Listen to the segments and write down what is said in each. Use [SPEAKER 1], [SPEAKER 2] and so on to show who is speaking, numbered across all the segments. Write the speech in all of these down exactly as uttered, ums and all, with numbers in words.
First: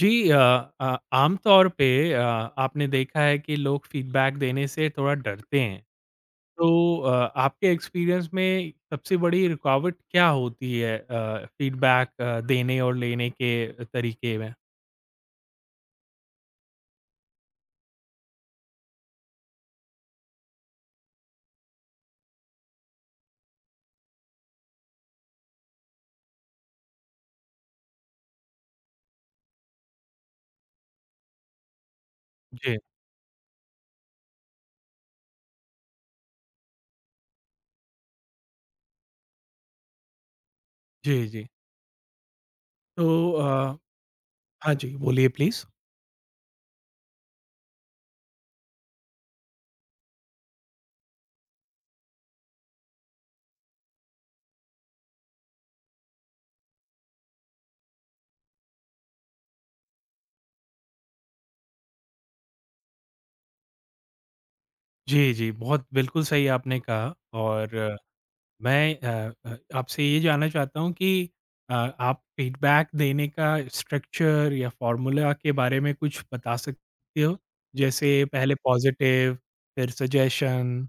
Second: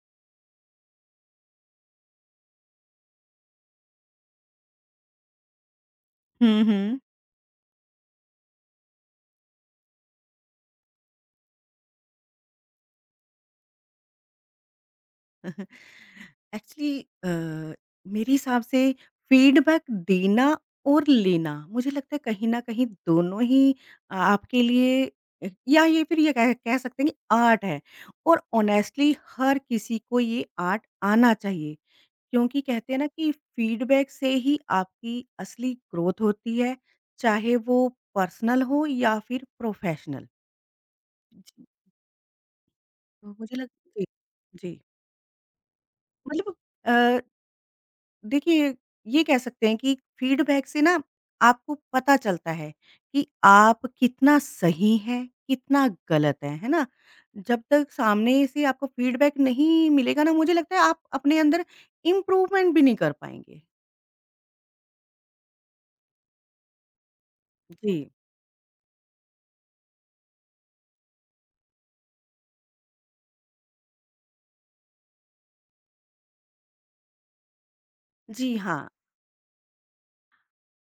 [SPEAKER 1] जी अ, अ, आमतौर पे अ, आपने देखा है कि लोग फीडबैक देने से थोड़ा डरते हैं।
[SPEAKER 2] हुँ,
[SPEAKER 1] तो
[SPEAKER 2] हुँ।
[SPEAKER 1] अ, आपके एक्सपीरियंस में सबसे बड़ी रुकावट क्या होती है अ, फीडबैक अ, देने और लेने के तरीके में?
[SPEAKER 2] एक्चुअली अ, मेरे हिसाब से फीडबैक देना और लेना, मुझे लगता है कहीं न कहीं दोनों ही अ, आपके लिए अ, या ये फिर ये कह कह सकते हैं कि आर्ट है और ऑनेस्टली हर किसी को ये आर्ट आना चाहिए। क्योंकि
[SPEAKER 1] जी।
[SPEAKER 2] कहते हैं ना कि फीडबैक से ही आपकी असली ग्रोथ होती है, चाहे वो पर्सनल हो या फिर प्रोफेशनल।
[SPEAKER 1] जी, जी।
[SPEAKER 2] जी।
[SPEAKER 1] तो
[SPEAKER 2] तो मुझे लग
[SPEAKER 1] अ,
[SPEAKER 2] जी,
[SPEAKER 1] हाँ
[SPEAKER 2] जी।
[SPEAKER 1] जी, बोलिए प्लीज़।
[SPEAKER 2] मतलब अ देखिए, ये कह सकते हैं कि फीडबैक से ना आपको पता चलता है कि आप कितना सही हैं, कितना गलत हैं, है ना? जब तक सामने से आपको फीडबैक नहीं मिलेगा ना, मुझे लगता है आप अपने अंदर इम्प्रूवमेंट भी नहीं कर पाएँगे।
[SPEAKER 1] जी, जी। बहुत बिल्कुल सही आपने कहा और
[SPEAKER 2] जी।
[SPEAKER 1] मैं अ अ, आपसे ये जानना चाहता हूँ कि अ, आप फीडबैक देने का स्ट्रक्चर या फॉर्मूला के बारे में कुछ बता सकते हो? जैसे पहले
[SPEAKER 2] जी, हाँ।
[SPEAKER 1] पॉज़िटिव, फिर सजेशन,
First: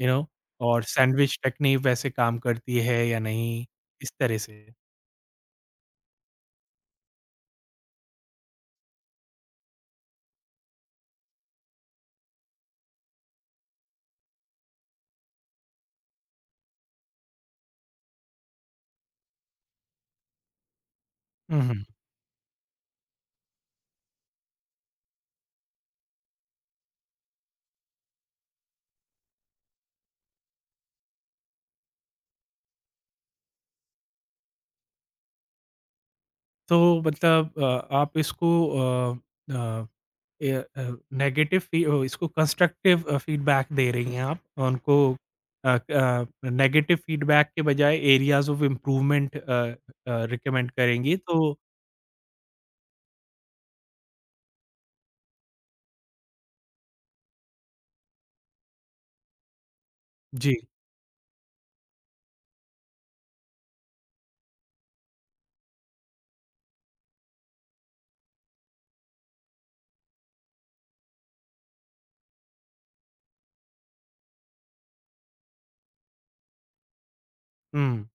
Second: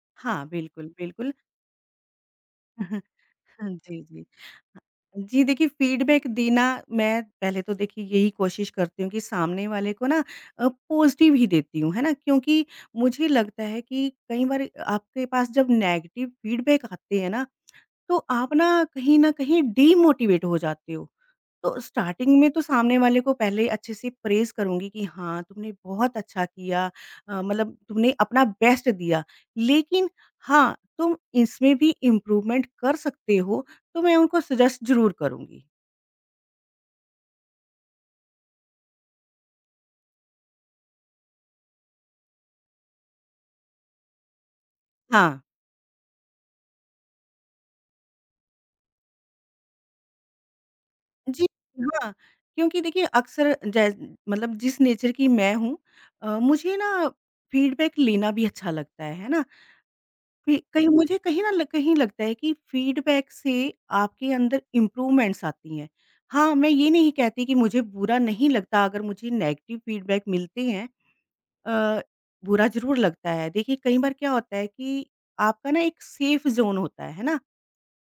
[SPEAKER 1] यू नो
[SPEAKER 2] हाँ,
[SPEAKER 1] और
[SPEAKER 2] बिल्कुल, बिल्कुल।
[SPEAKER 1] सैंडविच टेक्निक वैसे काम करती है या नहीं?
[SPEAKER 2] हाँ जी,
[SPEAKER 1] इस
[SPEAKER 2] जी।
[SPEAKER 1] तरह से।
[SPEAKER 2] अ, जी देखिए फ़ीडबैक देना मैं पहले तो देखिए यही कोशिश करती हूँ कि सामने वाले को ना अ, पॉज़िटिव ही देती हूँ, है ना? क्योंकि मुझे लगता है कि कई बार आपके पास जब नेगेटिव फ़ीडबैक आते हैं ना, तो आप ना कहीं न कहीं डीमोटिवेट हो जाते हो।
[SPEAKER 1] हुँ,
[SPEAKER 2] तो
[SPEAKER 1] हुँ।
[SPEAKER 2] स्टार्टिंग में तो सामने वाले को पहले ही अच्छे से प्रेज़ करूँगी कि हाँ, तुमने बहुत अच्छा किया अ, मतलब तुमने अपना बेस्ट दिया। लेकिन हाँ, तुम इसमें भी इम्प्रूवमेंट कर सकते हो, तो मैं उनको सजेस्ट ज़रूर करूँगी।
[SPEAKER 1] तो मतलब अ, आप इसको अ अ ए अ, नेगेटिव फी ओ इसको कंस्ट्रक्टिव अ, फीडबैक दे रही हैं आप। उनको
[SPEAKER 2] हाँ।
[SPEAKER 1] अ, क नेगेटिव फीडबैक के बजाय एरियाज़ ऑफ इम्प्रूवमेंट अ अ, रिकमेंड करेंगी तो
[SPEAKER 2] जी, हाँ। क्योंकि देखिए अक्सर जै मतलब जिस नेचर की मैं हूँ अ, मुझे ना फीडबैक लेना भी अच्छा लगता है, है ना?
[SPEAKER 1] जी।
[SPEAKER 2] कहीं कहीं मुझे कहीं न ल कहीं लगता है कि फीडबैक से आपके अंदर इम्प्रूवमेंट्स आती हैं। हाँ, मैं ये नहीं कहती कि मुझे बुरा नहीं लगता अगर मुझे नेगेटिव फीडबैक मिलते हैं अ, बुरा ज़रूर लगता है। देखिए कई बार क्या होता है कि आपका ना एक सेफ ज़ोन होता है, है ना?
[SPEAKER 1] हुँ,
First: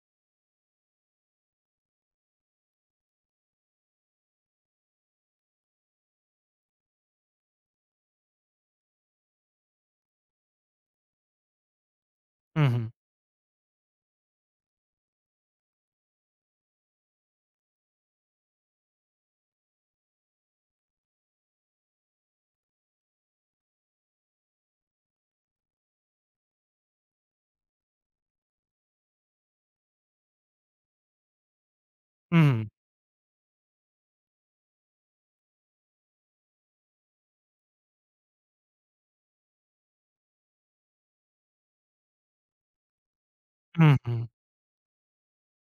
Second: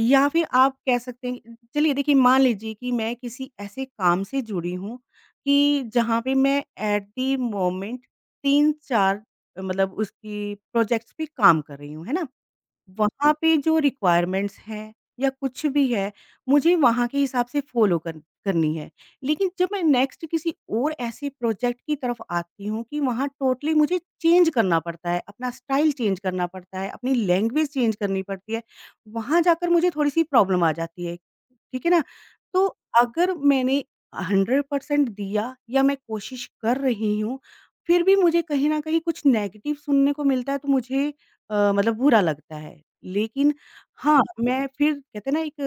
[SPEAKER 2] या फिर आप कह सकते हैं चलिए देखिए मान लीजिए कि मैं किसी ऐसे काम से जुड़ी हूँ कि जहाँ पे मैं एट द मोमेंट तीन चार मतलब उसकी प्रोजेक्ट्स पे काम कर रही हूँ, है ना?
[SPEAKER 1] हुँ, हुँ,
[SPEAKER 2] वहाँ पे जो रिक्वायरमेंट्स हैं या कुछ भी है, मुझे वहाँ के हिसाब से फ़ॉलो कर करनी है। लेकिन जब मैं नेक्स्ट किसी और ऐसे प्रोजेक्ट की तरफ आती हूँ कि वहाँ टोटली मुझे चेंज करना पड़ता है, अपना स्टाइल चेंज करना पड़ता है, अपनी लैंग्वेज चेंज करनी पड़ती है, वहाँ जाकर मुझे थोड़ी-सी प्रॉब्लम आ जाती है। ठीक है ना?
[SPEAKER 1] हुँ,
[SPEAKER 2] तो अगर मैंने हंड्रेड परसेंट दिया या मैं कोशिश कर रही हूँ, फिर भी मुझे कहीं न कहीं कुछ नेगेटिव सुनने को मिलता है, तो मुझे अ, मतलब बुरा लगता है। लेकिन
[SPEAKER 1] हुँ,
[SPEAKER 2] हाँ,
[SPEAKER 1] हुँ।
[SPEAKER 2] मैं फिर कहते हैं ना एक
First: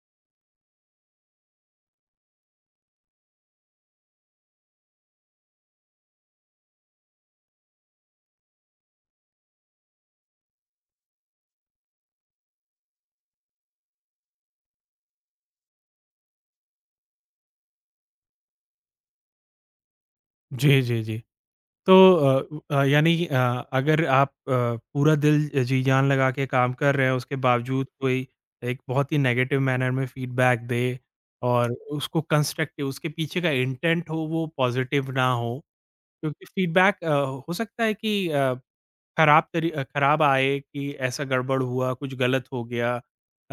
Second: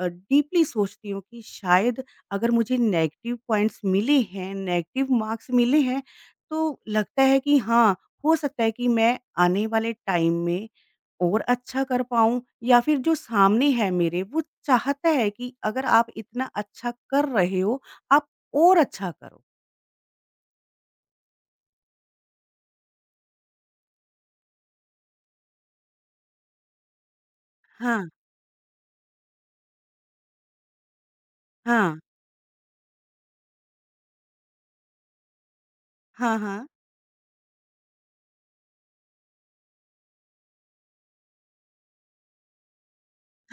[SPEAKER 2] अ, डीपली सोचती हूँ कि शायद अगर मुझे नेगेटिव पॉइंट्स मिले हैं, नेगेटिव मार्क्स मिले हैं, तो लगता है कि हाँ, हो सकता है कि मैं आने वाले टाइम में और अच्छा कर पाऊँ या फिर जो सामने है मेरे वो चाहता है कि अगर आप इतना अच्छा कर रहे हो, आप और अच्छा करो।
[SPEAKER 1] जी, जी, जी। तो अ अ, यानी अ, अगर आप अ, पूरा दिल जी जान लगा के काम कर रहे हैं, उसके बावजूद
[SPEAKER 2] हाँ,
[SPEAKER 1] कोई एक बहुत ही नेगेटिव मैनर में फीडबैक दे और
[SPEAKER 2] हाँ।
[SPEAKER 1] उसको कंस्ट्रक्टिव उसके पीछे का इंटेंट हो वो पॉज़िटिव ना हो
[SPEAKER 2] हाँ,
[SPEAKER 1] क्योंकि
[SPEAKER 2] हाँ।
[SPEAKER 1] फीडबैक अ, हो सकता है कि अ, खराब तरी अ, खराब आए कि ऐसा गड़बड़ हुआ, कुछ गलत हो गया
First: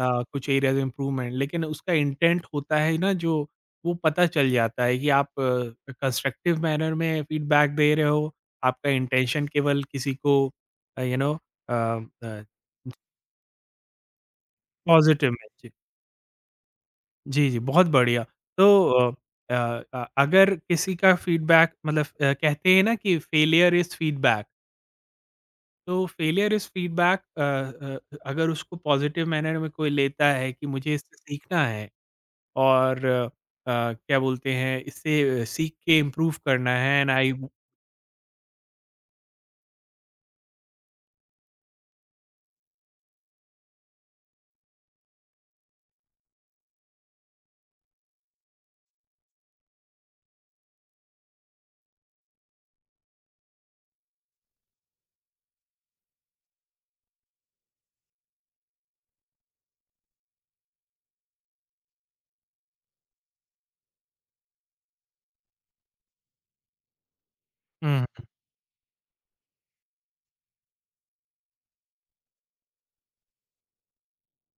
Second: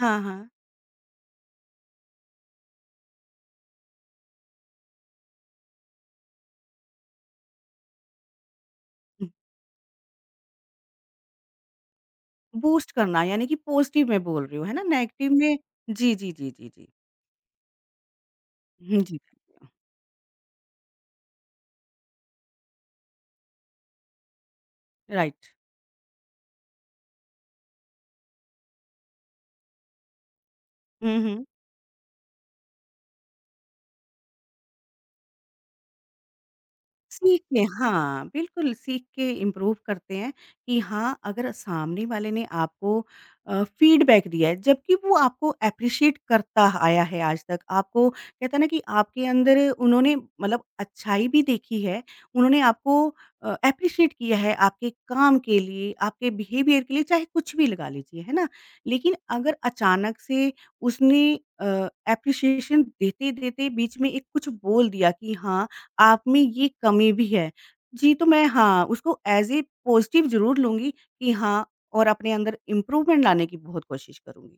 [SPEAKER 2] हाँ,
[SPEAKER 1] कुछ
[SPEAKER 2] हाँ।
[SPEAKER 1] एरियाज़ में इम्प्रूवमेंट लेकिन उसका इंटेंट होता है ना जो, वो पता चल जाता है कि आप अ, कंस्ट्रक्टिव मैनर में फीडबैक दे रहे हो, आपका इंटेंशन केवल किसी को अ, यू नो अ अ,
[SPEAKER 2] बूस्ट करना यानी कि पॉज़िटिव में बोल रही हूँ, है ना?
[SPEAKER 1] पॉज़िटिव
[SPEAKER 2] नेगेटिव
[SPEAKER 1] में
[SPEAKER 2] में
[SPEAKER 1] जी।
[SPEAKER 2] जी, जी, जी, जी, जी।
[SPEAKER 1] जी, जी, बहुत बढ़िया। तो
[SPEAKER 2] हुँ,
[SPEAKER 1] अ
[SPEAKER 2] जी,
[SPEAKER 1] अ अ, अगर किसी का फीडबैक मतलब अ, कहते हैं ना कि फेलियर इज़ फीडबैक
[SPEAKER 2] राइट।
[SPEAKER 1] तो फेलियर इज़ फीडबैक अ अ, अगर उसको पॉज़िटिव मैनर में कोई लेता है कि मुझे इससे
[SPEAKER 2] हुँ, हुँ।
[SPEAKER 1] सीखना है और अ, क्या बोलते हैं इससे सीख के इम्प्रूव करना है एंड आई
[SPEAKER 2] सीख के हाँ, बिल्कुल सीख के इम्प्रूव करते हैं कि हाँ, अगर सामने वाले ने आपको अ, फीडबैक दिया है, जबकि वो आपको एप्रिशिएट करता आया है आज तक, आपको कहते हैं ना कि आपके अंदर उन्होंने मतलब अच्छाई भी देखी है, उन्होंने आपको अ, एप्रिशिएट किया है आपके काम के लिए, आपके बिहेवियर के लिए, चाहे कुछ भी लगा लीजिए, है ना? लेकिन अगर अचानक से उसने अ, एप्रिशिएशन देते-देते बीच में एक कुछ बोल दिया कि हाँ आप में ये कमी भी है।
[SPEAKER 1] हुँ,
[SPEAKER 2] जी, तो मैं हाँ, उसको एज़ ए पॉज़िटिव ज़रूर लूँगी कि हाँ और अपने अंदर इम्प्रूवमेंट लाने की बहुत कोशिश करूँगी।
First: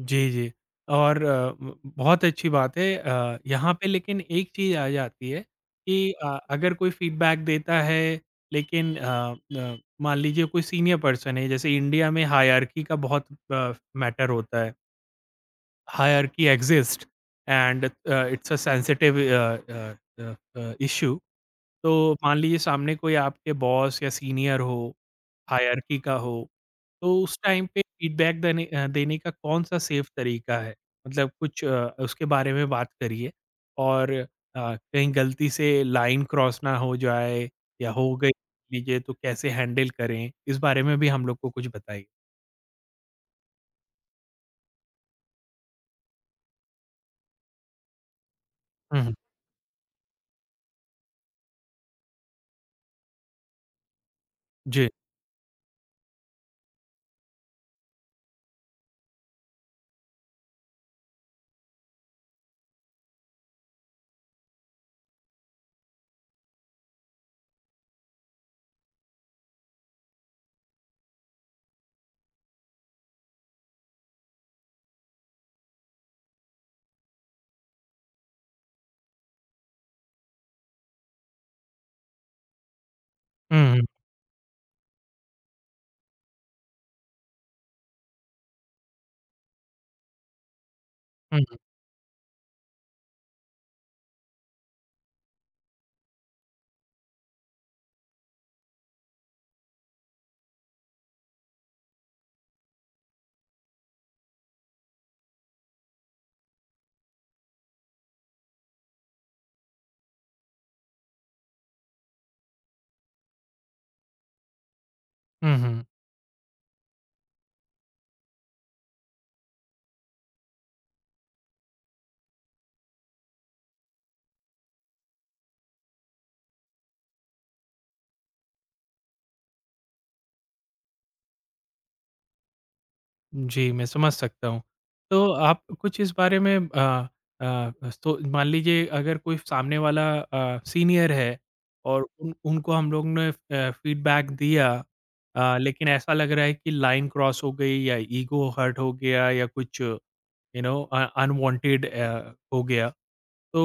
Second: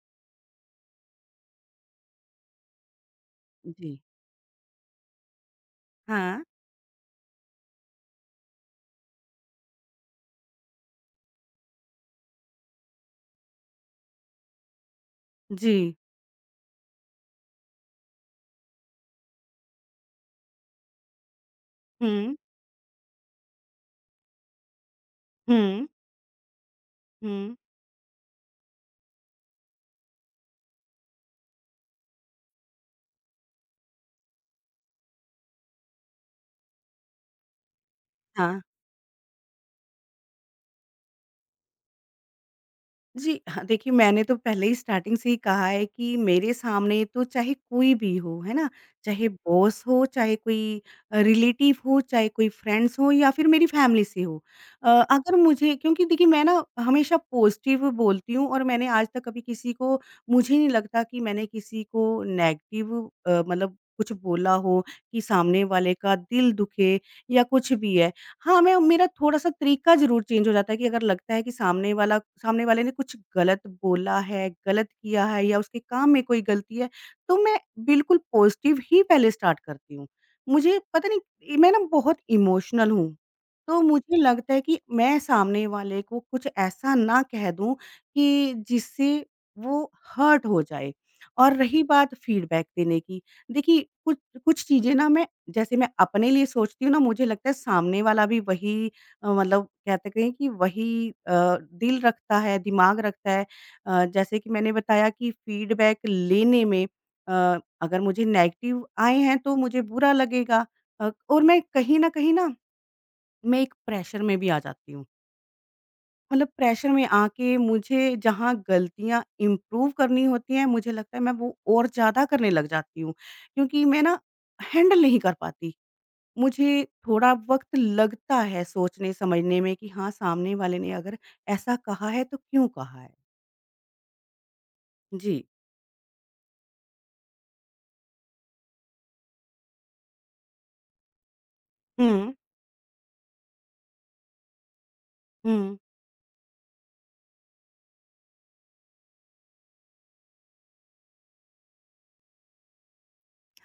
[SPEAKER 1] जी, जी। और अ, ब बहुत अच्छी बात है अ, यहाँ पे
[SPEAKER 2] जी।
[SPEAKER 1] लेकिन एक चीज़ आ जाती है कि अ,
[SPEAKER 2] हाँ।
[SPEAKER 1] अगर कोई फीडबैक देता है लेकिन अ, न मान लीजिए कोई सीनियर पर्सन है जैसे इंडिया में हायरार्की का बहुत अ, मैटर होता है।
[SPEAKER 2] जी।
[SPEAKER 1] hierarchy exists and uh, it's a sensitive uh, uh, uh, uh, issue तो
[SPEAKER 2] हुँ।
[SPEAKER 1] मान लीजिए सामने कोई आपके बॉस या सीनियर हो
[SPEAKER 2] हुँ।
[SPEAKER 1] हायरकी का हो तो उस
[SPEAKER 2] हुँ।
[SPEAKER 1] टाइम पे फीडबैक देने अ, देने का कौन सा सेफ तरीका है मतलब कुछ अ, उसके बारे में बात करिए और अ, कहीं गलती से लाइन क्रॉस ना हो जाए या हो गई
[SPEAKER 2] हाँ।
[SPEAKER 1] लीजिए तो कैसे हैंडल करें इस बारे में भी हम लोग को कुछ बताइए
[SPEAKER 2] जी, हाँ, देखिए मैंने तो पहले ही स्टार्टिंग से ही कहा है कि मेरे सामने तो चाहे कोई भी हो, है ना?
[SPEAKER 1] हम्म,
[SPEAKER 2] चाहे बॉस हो, चाहे कोई अ, रिलेटिव हो, चाहे कोई फ्रेंड्स हो या फिर मेरी फैमिली से हो।
[SPEAKER 1] जी
[SPEAKER 2] अ, अगर मुझे क्योंकि देखिए मैं ना हमेशा पॉजिटिव बोलती हूँ और मैंने आज तक कभी किसी को मुझे नहीं लगता कि मैंने किसी को नेगेटिव अ, मतलब कुछ बोला हो कि सामने वाले का दिल दुखे या कुछ भी है। हाँ, मैं मेरा थोड़ा-सा तरीका ज़रूर चेंज हो जाता है कि अगर लगता है कि सामने वाला सामने वाले ने कुछ गलत बोला है, गलत किया है या उसके काम में कोई गलती है, तो मैं बिल्कुल पॉज़िटिव ही पहले स्टार्ट करती हूँ। मुझे पता नहीं मैं ना बहुत इमोशनल हूँ, तो
[SPEAKER 1] हम्म
[SPEAKER 2] मुझे लगता है कि मैं सामने वाले को कुछ ऐसा ना कह दूँ कि जिससे वो हर्ट हो जाए।
[SPEAKER 1] हम्म
[SPEAKER 2] और रही बात फीडबैक देने की, देखिए कुछ कुछ चीज़ें ना मैं जैसे मैं अपने लिए सोचती हूँ ना मुझे लगता है सामने वाला भी वही अ, मतलब कहते कहें कि वही अ, दिल रखता है, दिमाग रखता है। अ, जैसे कि मैंने बताया कि फीडबैक लेने में अ, अगर मुझे नेगेटिव आए हैं तो मुझे बुरा लगेगा अ, और मैं कहीं न कहीं ना मैं एक प्रेशर में भी आ जाती हूँ।
[SPEAKER 1] हम्म
[SPEAKER 2] मतलब प्रेशर में आके मुझे जहाँ गलतियाँ इम्प्रूव करनी होती हैं मुझे लगता है मैं वो और ज़्यादा करने लग जाती हूँ, क्योंकि मैं ना हैंडल नहीं कर पाती। मुझे थोड़ा वक़्त लगता है सोचने-समझने में कि हाँ, सामने वाले ने अगर ऐसा कहा है तो क्यों कहा है?
[SPEAKER 1] जी, मैं समझ सकता हूँ। तो
[SPEAKER 2] जी।
[SPEAKER 1] आप कुछ इस बारे में अ अ, तो मान लीजिए अगर कोई सामने वाला अ, सीनियर है और
[SPEAKER 2] हुँ,
[SPEAKER 1] उन उनको हम लोग ने अ, फीडबैक दिया अ,
[SPEAKER 2] हुँ,
[SPEAKER 1] लेकिन ऐसा लग रहा है कि लाइन क्रॉस हो गई या ईगो हर्ट हो गया या कुछ यू नो अ, अनवांटेड अ, हो गया।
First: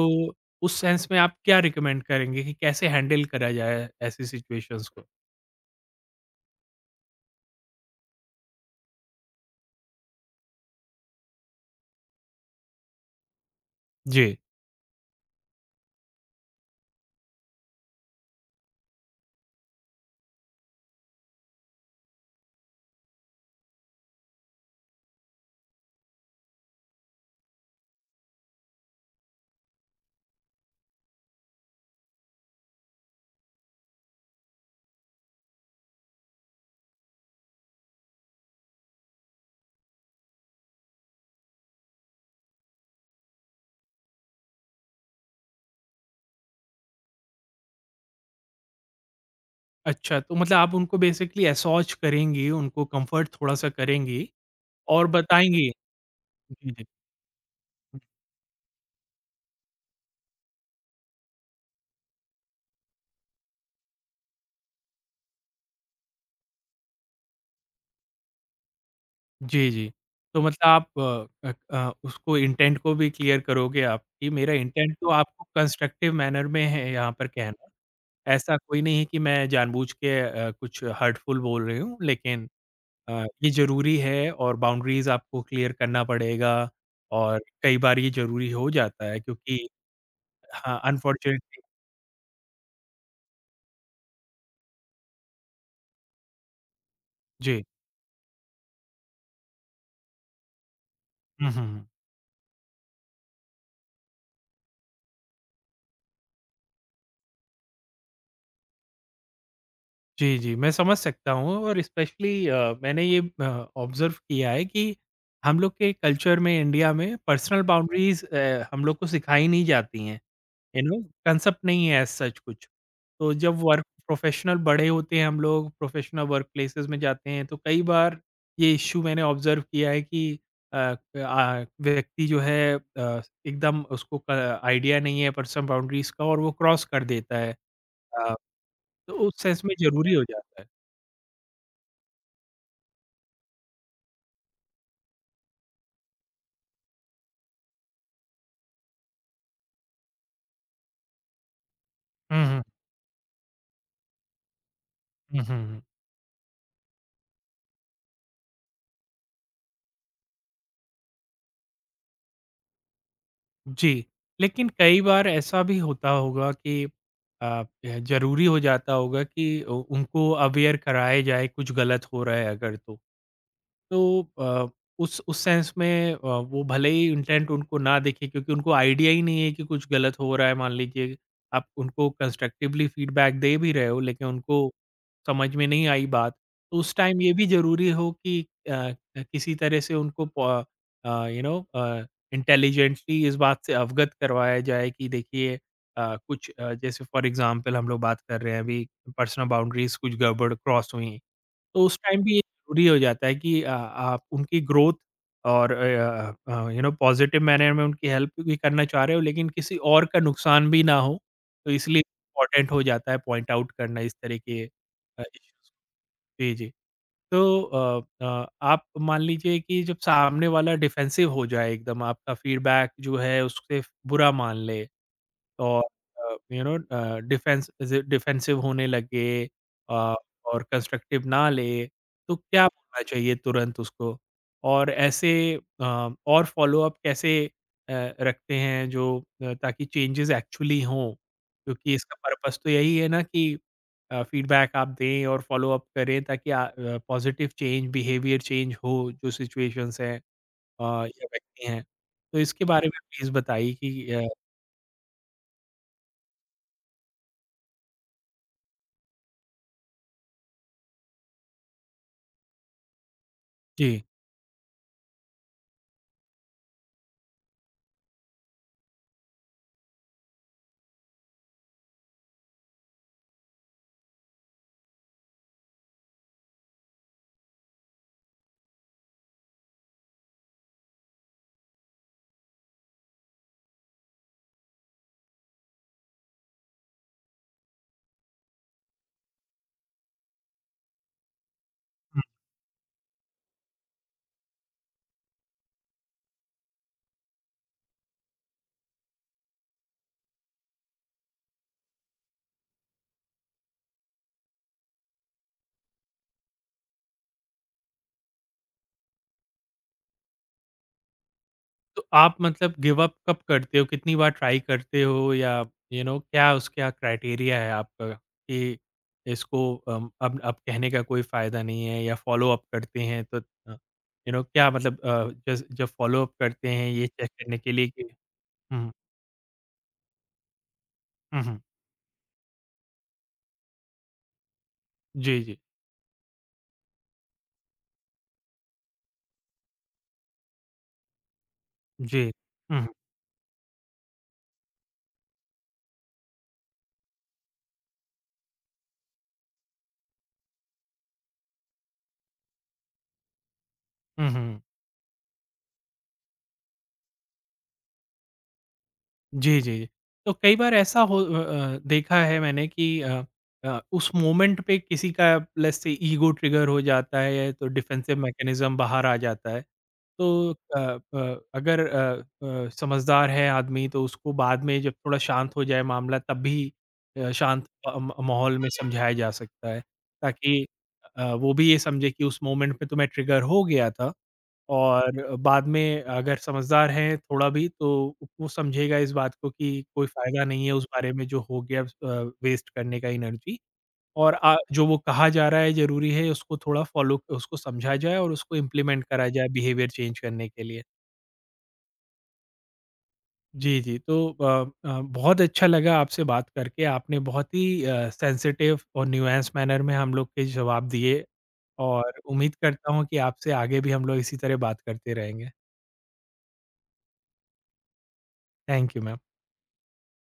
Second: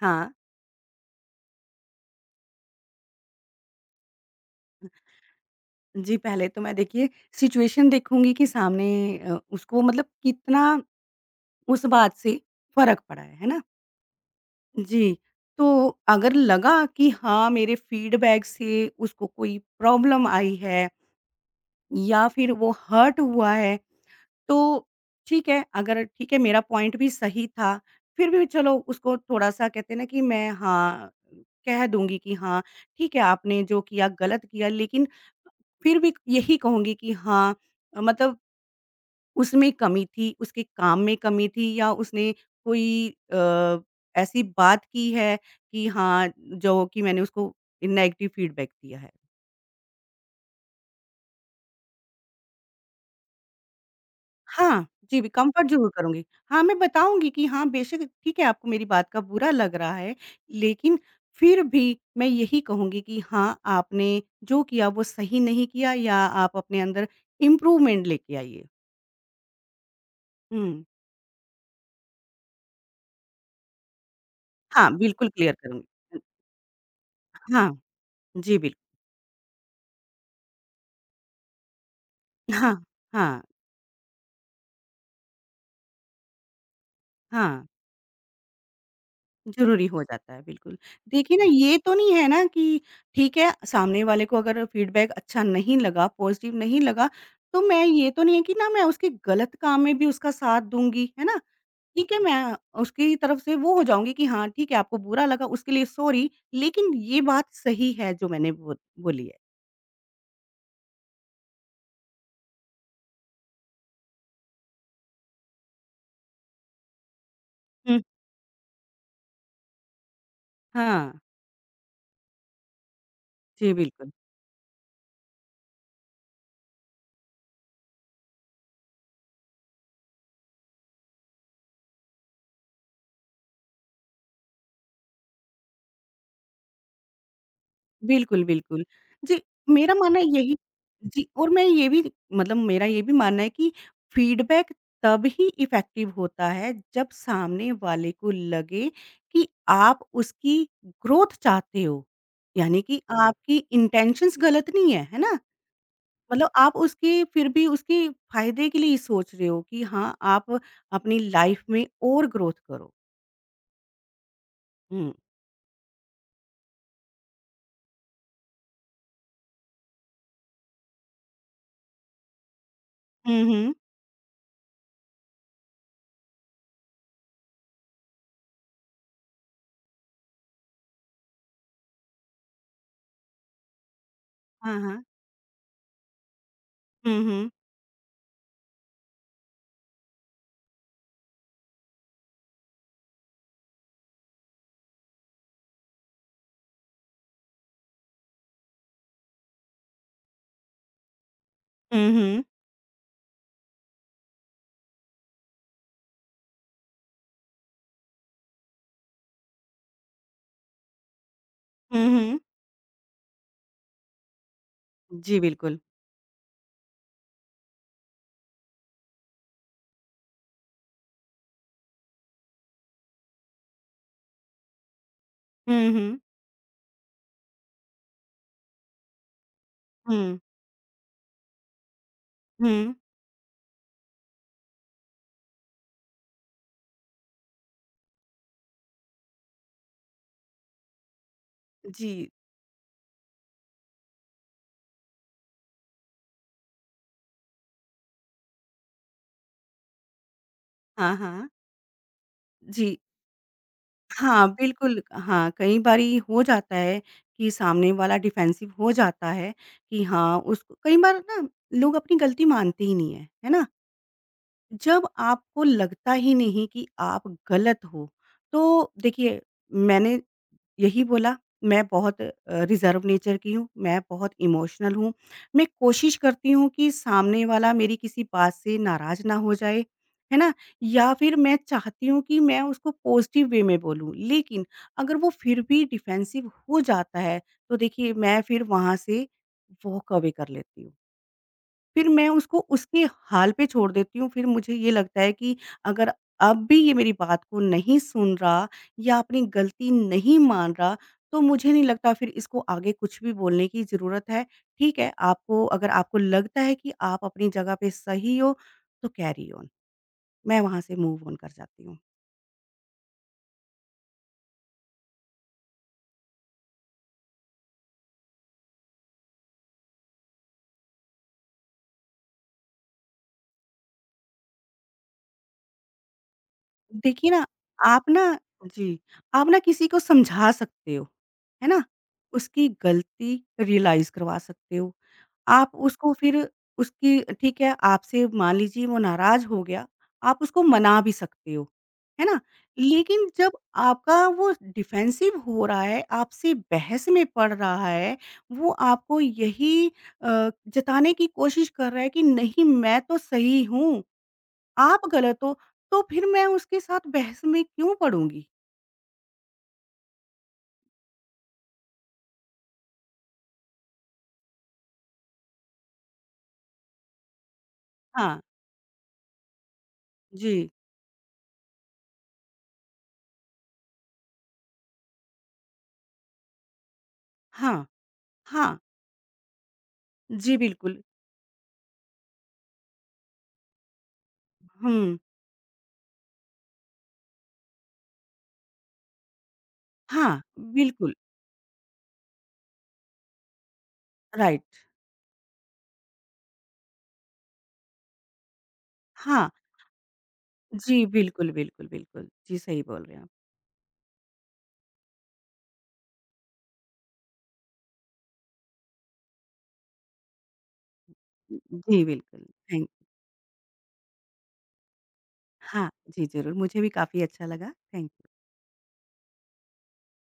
[SPEAKER 2] हाँ।
[SPEAKER 1] उस सेंस में आप क्या रिकमेंड करेंगे कि कैसे हैंडल करा जाए ऐसी सिचुएशंस को?
[SPEAKER 2] जी, पहले तो मैं देखिए सिचुएशन देखूँगी कि सामने अ, उसको मतलब कितना उस बात से फ़र्क पड़ा है, है ना?
[SPEAKER 1] जी।
[SPEAKER 2] जी, तो अगर लगा कि हाँ, मेरे फीडबैक से उसको कोई प्रॉब्लम आई है या फिर वो हर्ट हुआ है तो ठीक है, अगर ठीक है मेरा पॉइंट भी सही था, फिर भी चलो उसको थोड़ा-सा कहते हैं ना कि मैं हाँ, कह दूँगी कि हाँ, ठीक है आपने जो किया गलत किया लेकिन फिर भी यही कहूँगी कि हाँ, अ, मतलब उसमें कमी थी, उसके काम में कमी थी या उसने कोई अ, ऐसी बात की है कि हाँ, जो कि मैंने उसको नेगेटिव फीडबैक दिया है।
[SPEAKER 1] अच्छा, तो मतलब आप उनको बेसिकली असॉज करेंगी, उनको कम्फर्ट थोड़ा-सा करेंगी
[SPEAKER 2] हाँ,
[SPEAKER 1] और
[SPEAKER 2] जी, भी कम्फर्ट
[SPEAKER 1] बताएँगी
[SPEAKER 2] ज़रूर करूँगी। हाँ,
[SPEAKER 1] जी,
[SPEAKER 2] मैं
[SPEAKER 1] जी।
[SPEAKER 2] बताऊँगी कि हाँ, बेशक ठीक है आपको मेरी बात का बुरा लग रहा है, लेकिन फिर भी मैं यही कहूँगी कि हाँ, आपने जो किया वो सही नहीं किया या आप अपने अंदर इम्प्रूवमेंट लेके आइए।
[SPEAKER 1] जी, जी। तो मतलब
[SPEAKER 2] हुँ,
[SPEAKER 1] आप अ अ, अ, उसको इंटेंट को भी क्लियर करोगे आप कि मेरा
[SPEAKER 2] हाँ,
[SPEAKER 1] इंटेंट तो
[SPEAKER 2] बिल्कुल
[SPEAKER 1] आपको
[SPEAKER 2] क्लियर
[SPEAKER 1] कंस्ट्रक्टिव
[SPEAKER 2] करूँगी।
[SPEAKER 1] मैनर में है यहाँ पर कहना।
[SPEAKER 2] हाँ,
[SPEAKER 1] ऐसा
[SPEAKER 2] जी
[SPEAKER 1] कोई
[SPEAKER 2] बिल्कुल।
[SPEAKER 1] नहीं है कि मैं जानबूझ के अ, कुछ हर्टफुल बोल रही हूँ, लेकिन
[SPEAKER 2] हाँ,
[SPEAKER 1] अ,
[SPEAKER 2] हाँ,
[SPEAKER 1] ये ज़रूरी है और बाउंड्रीज़ आपको क्लियर करना पड़ेगा और
[SPEAKER 2] हाँ।
[SPEAKER 1] कई बार ये ज़रूरी हो जाता है क्योंकि
[SPEAKER 2] ज़रूरी हो जाता है, बिल्कुल।
[SPEAKER 1] हाँ,
[SPEAKER 2] देखिए ना,
[SPEAKER 1] अनफॉर्चुनेटली
[SPEAKER 2] ये तो नहीं है ना कि ठीक है, सामने वाले को अगर फीडबैक अच्छा नहीं लगा, पॉज़िटिव नहीं लगा, तो
[SPEAKER 1] जी।
[SPEAKER 2] मैं ये तो नहीं है कि ना मैं उसके गलत काम में भी उसका साथ दूँगी, है ना?
[SPEAKER 1] हुँ, हुँ, हुँ।
[SPEAKER 2] ठीक है, मैं उसकी तरफ से वो हो जाऊँगी कि हाँ, ठीक है, आपको बुरा लगा, उसके लिए सॉरी, लेकिन ये बात सही है जो मैंने बो बोली है।
[SPEAKER 1] जी, जी, मैं समझ सकता हूँ और स्पेशली अ, मैंने ये अ, ऑब्ज़र्व किया है कि हम लोग के कल्चर में इंडिया में पर्सनल
[SPEAKER 2] हुँ।
[SPEAKER 1] बाउंड्रीज़ अ, हम लोग को सिखाई नहीं जाती हैं, यू नो
[SPEAKER 2] हाँ,
[SPEAKER 1] कंसेप्ट नहीं है एज़ सच कुछ। तो जब
[SPEAKER 2] जी
[SPEAKER 1] वर्क
[SPEAKER 2] बिल्कुल।
[SPEAKER 1] प्रोफेशनल बड़े होते हैं हम लोग, प्रोफेशनल वर्क प्लेसेस में जाते हैं, तो कई बार ये इश्यू मैंने ऑब्ज़र्व किया है कि अ, आ व्यक्ति जो है अ, एकदम उसको क आइडिया नहीं है पर्सनल बाउंड्रीज़ का और वो क्रॉस कर देता है। हाँ।
[SPEAKER 2] बिल्कुल, बिल्कुल।
[SPEAKER 1] तो
[SPEAKER 2] जी,
[SPEAKER 1] उस सेंस में
[SPEAKER 2] मेरा
[SPEAKER 1] ज़रूरी
[SPEAKER 2] मानना
[SPEAKER 1] हो
[SPEAKER 2] यही
[SPEAKER 1] जाता है।
[SPEAKER 2] जी, और मैं ये भी मतलब मेरा ये भी मानना है कि फीडबैक तब ही इफ़ेक्टिव होता है, जब सामने वाले को लगे कि आप उसकी ग्रोथ चाहते हो।
[SPEAKER 1] हुँ, हुँ।
[SPEAKER 2] यानी कि आपकी इंटेंशंस गलत नहीं है, है ना?
[SPEAKER 1] हुँ, हुँ, हुँ।
[SPEAKER 2] मतलब आप उसके फिर भी उसके फ़ायदे के लिए ही सोच रहे हो कि हाँ, आप अपनी लाइफ़ में और ग्रोथ करो।
[SPEAKER 1] जी, लेकिन कई
[SPEAKER 2] हुँ।
[SPEAKER 1] बार ऐसा भी होता होगा कि अ, ज़रूरी हो जाता होगा कि उ उनको अवेयर कराया जाए कुछ गलत हो रहा है अगर तो।
[SPEAKER 2] हुँ, हुँ।
[SPEAKER 1] तो अ, उस उस सेंस में अ, वो भले ही इंटेंट उनको ना दिखे क्योंकि उनको आइडिया ही नहीं है कि कुछ गलत हो रहा है मान लीजिए आप उनको कंस्ट्रक्टिवली फीडबैक दे भी रहे हो लेकिन उनको
[SPEAKER 2] हाँ, हाँ।
[SPEAKER 1] समझ में नहीं आई बात तो उस
[SPEAKER 2] हुँ,
[SPEAKER 1] टाइम ये भी
[SPEAKER 2] हुँ।
[SPEAKER 1] ज़रूरी हो कि अ, अ, किसी तरह से उनको यू नो इंटेलिजेंटली इस बात से अवगत करवाया जाए कि देखिए अ, कुछ अ, जैसे फॉर एग्जांपल हम लोग बात कर रहे हैं अभी पर्सनल बाउंड्रीज कुछ गड़बड़ क्रॉस हुई हैं, तो उस
[SPEAKER 2] हुँ,
[SPEAKER 1] टाइम भी ये
[SPEAKER 2] हुँ।
[SPEAKER 1] ज़रूरी हो जाता है कि अ, आप उनकी ग्रोथ और अ अ, यू नो पॉज़िटिव मैनर में उनकी हेल्प भी करना चाह रहे हो लेकिन किसी और का नुकसान भी ना हो, तो इसलिए
[SPEAKER 2] हुँ, हुँ।
[SPEAKER 1] इम्पोर्टेंट हो जाता है पॉइंट आउट करना इस तरह के अ,
[SPEAKER 2] जी,
[SPEAKER 1] इश्यूज़।
[SPEAKER 2] बिल्कुल।
[SPEAKER 1] जी, जी। तो अ अ, आप मान लीजिए कि जब सामने वाला डिफेंसिव हो जाए एकदम आपका फीडबैक जो है उससे बुरा मान ले और
[SPEAKER 2] हुँ, हुँ।
[SPEAKER 1] अ, यू नो अ, डिफेंस ज डिफेंसिव होने लगे अ,
[SPEAKER 2] हुँ,
[SPEAKER 1] और कंस्ट्रक्टिव ना ले, तो क्या
[SPEAKER 2] हुँ।
[SPEAKER 1] बोलना चाहिए तुरंत उसको? और ऐसे अ, और फ़ॉलो-अप कैसे अ, रखते हैं जो अ, ताकि चेंजेज़ एक्चुअली हों? क्योंकि इसका
[SPEAKER 2] जी।
[SPEAKER 1] पर्पज़ तो यही है ना कि अ, फ़ीडबैक आप दें और फ़ॉलो-अप करें ताकि आ अ, पॉज़िटिव चेंज, बिहेवियर चेंज हो जो सिचुएशंस हैं अ,
[SPEAKER 2] हाँ,
[SPEAKER 1] या
[SPEAKER 2] हाँ।
[SPEAKER 1] व्यक्ति हैं। तो इसके बारे
[SPEAKER 2] जी।
[SPEAKER 1] में प्लीज़ बताइए कि अ
[SPEAKER 2] हाँ, बिल्कुल हाँ, कई बारी हो जाता है कि सामने वाला डिफेंसिव हो जाता है कि हाँ, उसको कई बार ना लोग अपनी गलती मानते ही नहीं है, है ना?
[SPEAKER 1] जी।
[SPEAKER 2] जब आपको लगता ही नहीं कि आप गलत हो, तो देखिए मैंने यही बोला, मैं बहुत अ, रिज़र्व नेचर की हूँ, मैं बहुत इमोशनल हूँ। मैं कोशिश करती हूँ कि सामने वाला मेरी किसी बात से नाराज़ ना हो जाए, है ना? या फिर मैं चाहती हूँ कि मैं उसको पॉज़िटिव वे में बोलूँ, लेकिन अगर वो फिर भी डिफेंसिव हो जाता है, तो देखिए मैं फिर वहाँ से वॉक अवे कर लेती हूँ। फिर मैं उसको उसके हाल पे छोड़ देती हूँ, फिर मुझे ये लगता है कि अगर अब भी ये मेरी बात को नहीं सुन रहा या अपनी गलती नहीं मान रहा, तो मुझे नहीं लगता फिर इसको आगे कुछ भी बोलने की ज़रूरत है। ठीक है, आपको अगर आपको लगता है कि आप अपनी जगह पे सही हो, तो कैरी ऑन। मैं वहाँ से मूव ऑन कर जाती हूँ।
[SPEAKER 1] तो आप मतलब गिव अप कब करते हो? कितनी बार ट्राई करते हो या यू नो क्या उसका क्राइटेरिया है आपका कि इसको अम, अब अब कहने का कोई फ़ायदा नहीं है या फ़ॉलो अप करते हैं तो अ, यू नो क्या मतलब अ, जस जब फ़ॉलो अप करते हैं ये चेक
[SPEAKER 2] देखिए ना,
[SPEAKER 1] करने के लिए कि
[SPEAKER 2] आप ना
[SPEAKER 1] हुँ,
[SPEAKER 2] जी, आप ना किसी को समझा सकते हो,
[SPEAKER 1] हुँ, हुँ,
[SPEAKER 2] है ना? उसकी गलती रियलाइज़ करवा सकते हो।
[SPEAKER 1] जी, जी,
[SPEAKER 2] आप उसको फिर उसकी ठीक है, आपसे मान लीजिए वो नाराज़ हो गया, आप उसको मना भी सकते हो, है
[SPEAKER 1] जी।
[SPEAKER 2] ना?
[SPEAKER 1] हुँ,
[SPEAKER 2] लेकिन जब आपका वो डिफेंसिव हो रहा है, आपसे बहस में पड़ रहा है, वो आपको यही अ, जताने की कोशिश कर रहा है कि नहीं मैं तो सही हूँ।
[SPEAKER 1] हुँ, हुँ, हुँ।
[SPEAKER 2] आप गलत हो, तो फिर मैं उसके साथ बहस में क्यों पड़ूँगी?
[SPEAKER 1] जी, जी, जी। तो कई बार ऐसा हो अ अ, देखा है मैंने कि अ अ, उस मोमेंट पे किसी का लेट्स से ईगो ट्रिगर हो जाता है, या तो डिफेंसिव
[SPEAKER 2] हाँ,
[SPEAKER 1] मैकेनिज़्म बाहर आ जाता है। तो
[SPEAKER 2] जी,
[SPEAKER 1] अ अ, अगर अ अ, समझदार है आदमी तो उसको बाद में जब थोड़ा शांत हो जाए मामला तब भी अ, शांत
[SPEAKER 2] हाँ,
[SPEAKER 1] अ, म माहौल में
[SPEAKER 2] हाँ,
[SPEAKER 1] समझाया जा सकता है, ताकि
[SPEAKER 2] जी, बिल्कुल,
[SPEAKER 1] अ, वो भी ये समझे कि उस मोमेंट पे तो मैं ट्रिगर हो गया था। और
[SPEAKER 2] हुँ,
[SPEAKER 1] बाद में अगर समझदार हैं थोड़ा भी तो वो समझेगा इस बात को कि कोई
[SPEAKER 2] हाँ,
[SPEAKER 1] फ़ायदा नहीं है उस बारे
[SPEAKER 2] बिल्कुल,
[SPEAKER 1] में जो हो गया अ, वेस्ट करने का एनर्जी और अ,
[SPEAKER 2] राइट,
[SPEAKER 1] जो वो कहा जा रहा है ज़रूरी है उसको थोड़ा फ़ॉलो उसको समझा जाए और उसको इम्प्लीमेंट करा जाए
[SPEAKER 2] हाँ,
[SPEAKER 1] बिहेवियर चेंज करने के लिए।
[SPEAKER 2] जी, बिल्कुल, बिल्कुल, बिल्कुल, जी, सही बोल रहे हैं आप।
[SPEAKER 1] जी, जी। तो अ अ, बहुत अच्छा लगा आपसे बात करके। आपने बहुत ही अ, सेंसिटिव और न्यूएंस मैनर में हम लोग के जवाब दिए
[SPEAKER 2] जी,
[SPEAKER 1] और
[SPEAKER 2] बिल्कुल,
[SPEAKER 1] उम्मीद
[SPEAKER 2] थैंक
[SPEAKER 1] करता हूँ कि आपसे आगे भी हम लोग इसी तरह बात करते रहेंगे।
[SPEAKER 2] हाँ, जी, ज़रूर, मुझे भी काफ़ी अच्छा लगा, थैंक
[SPEAKER 1] थैंक यू मैम।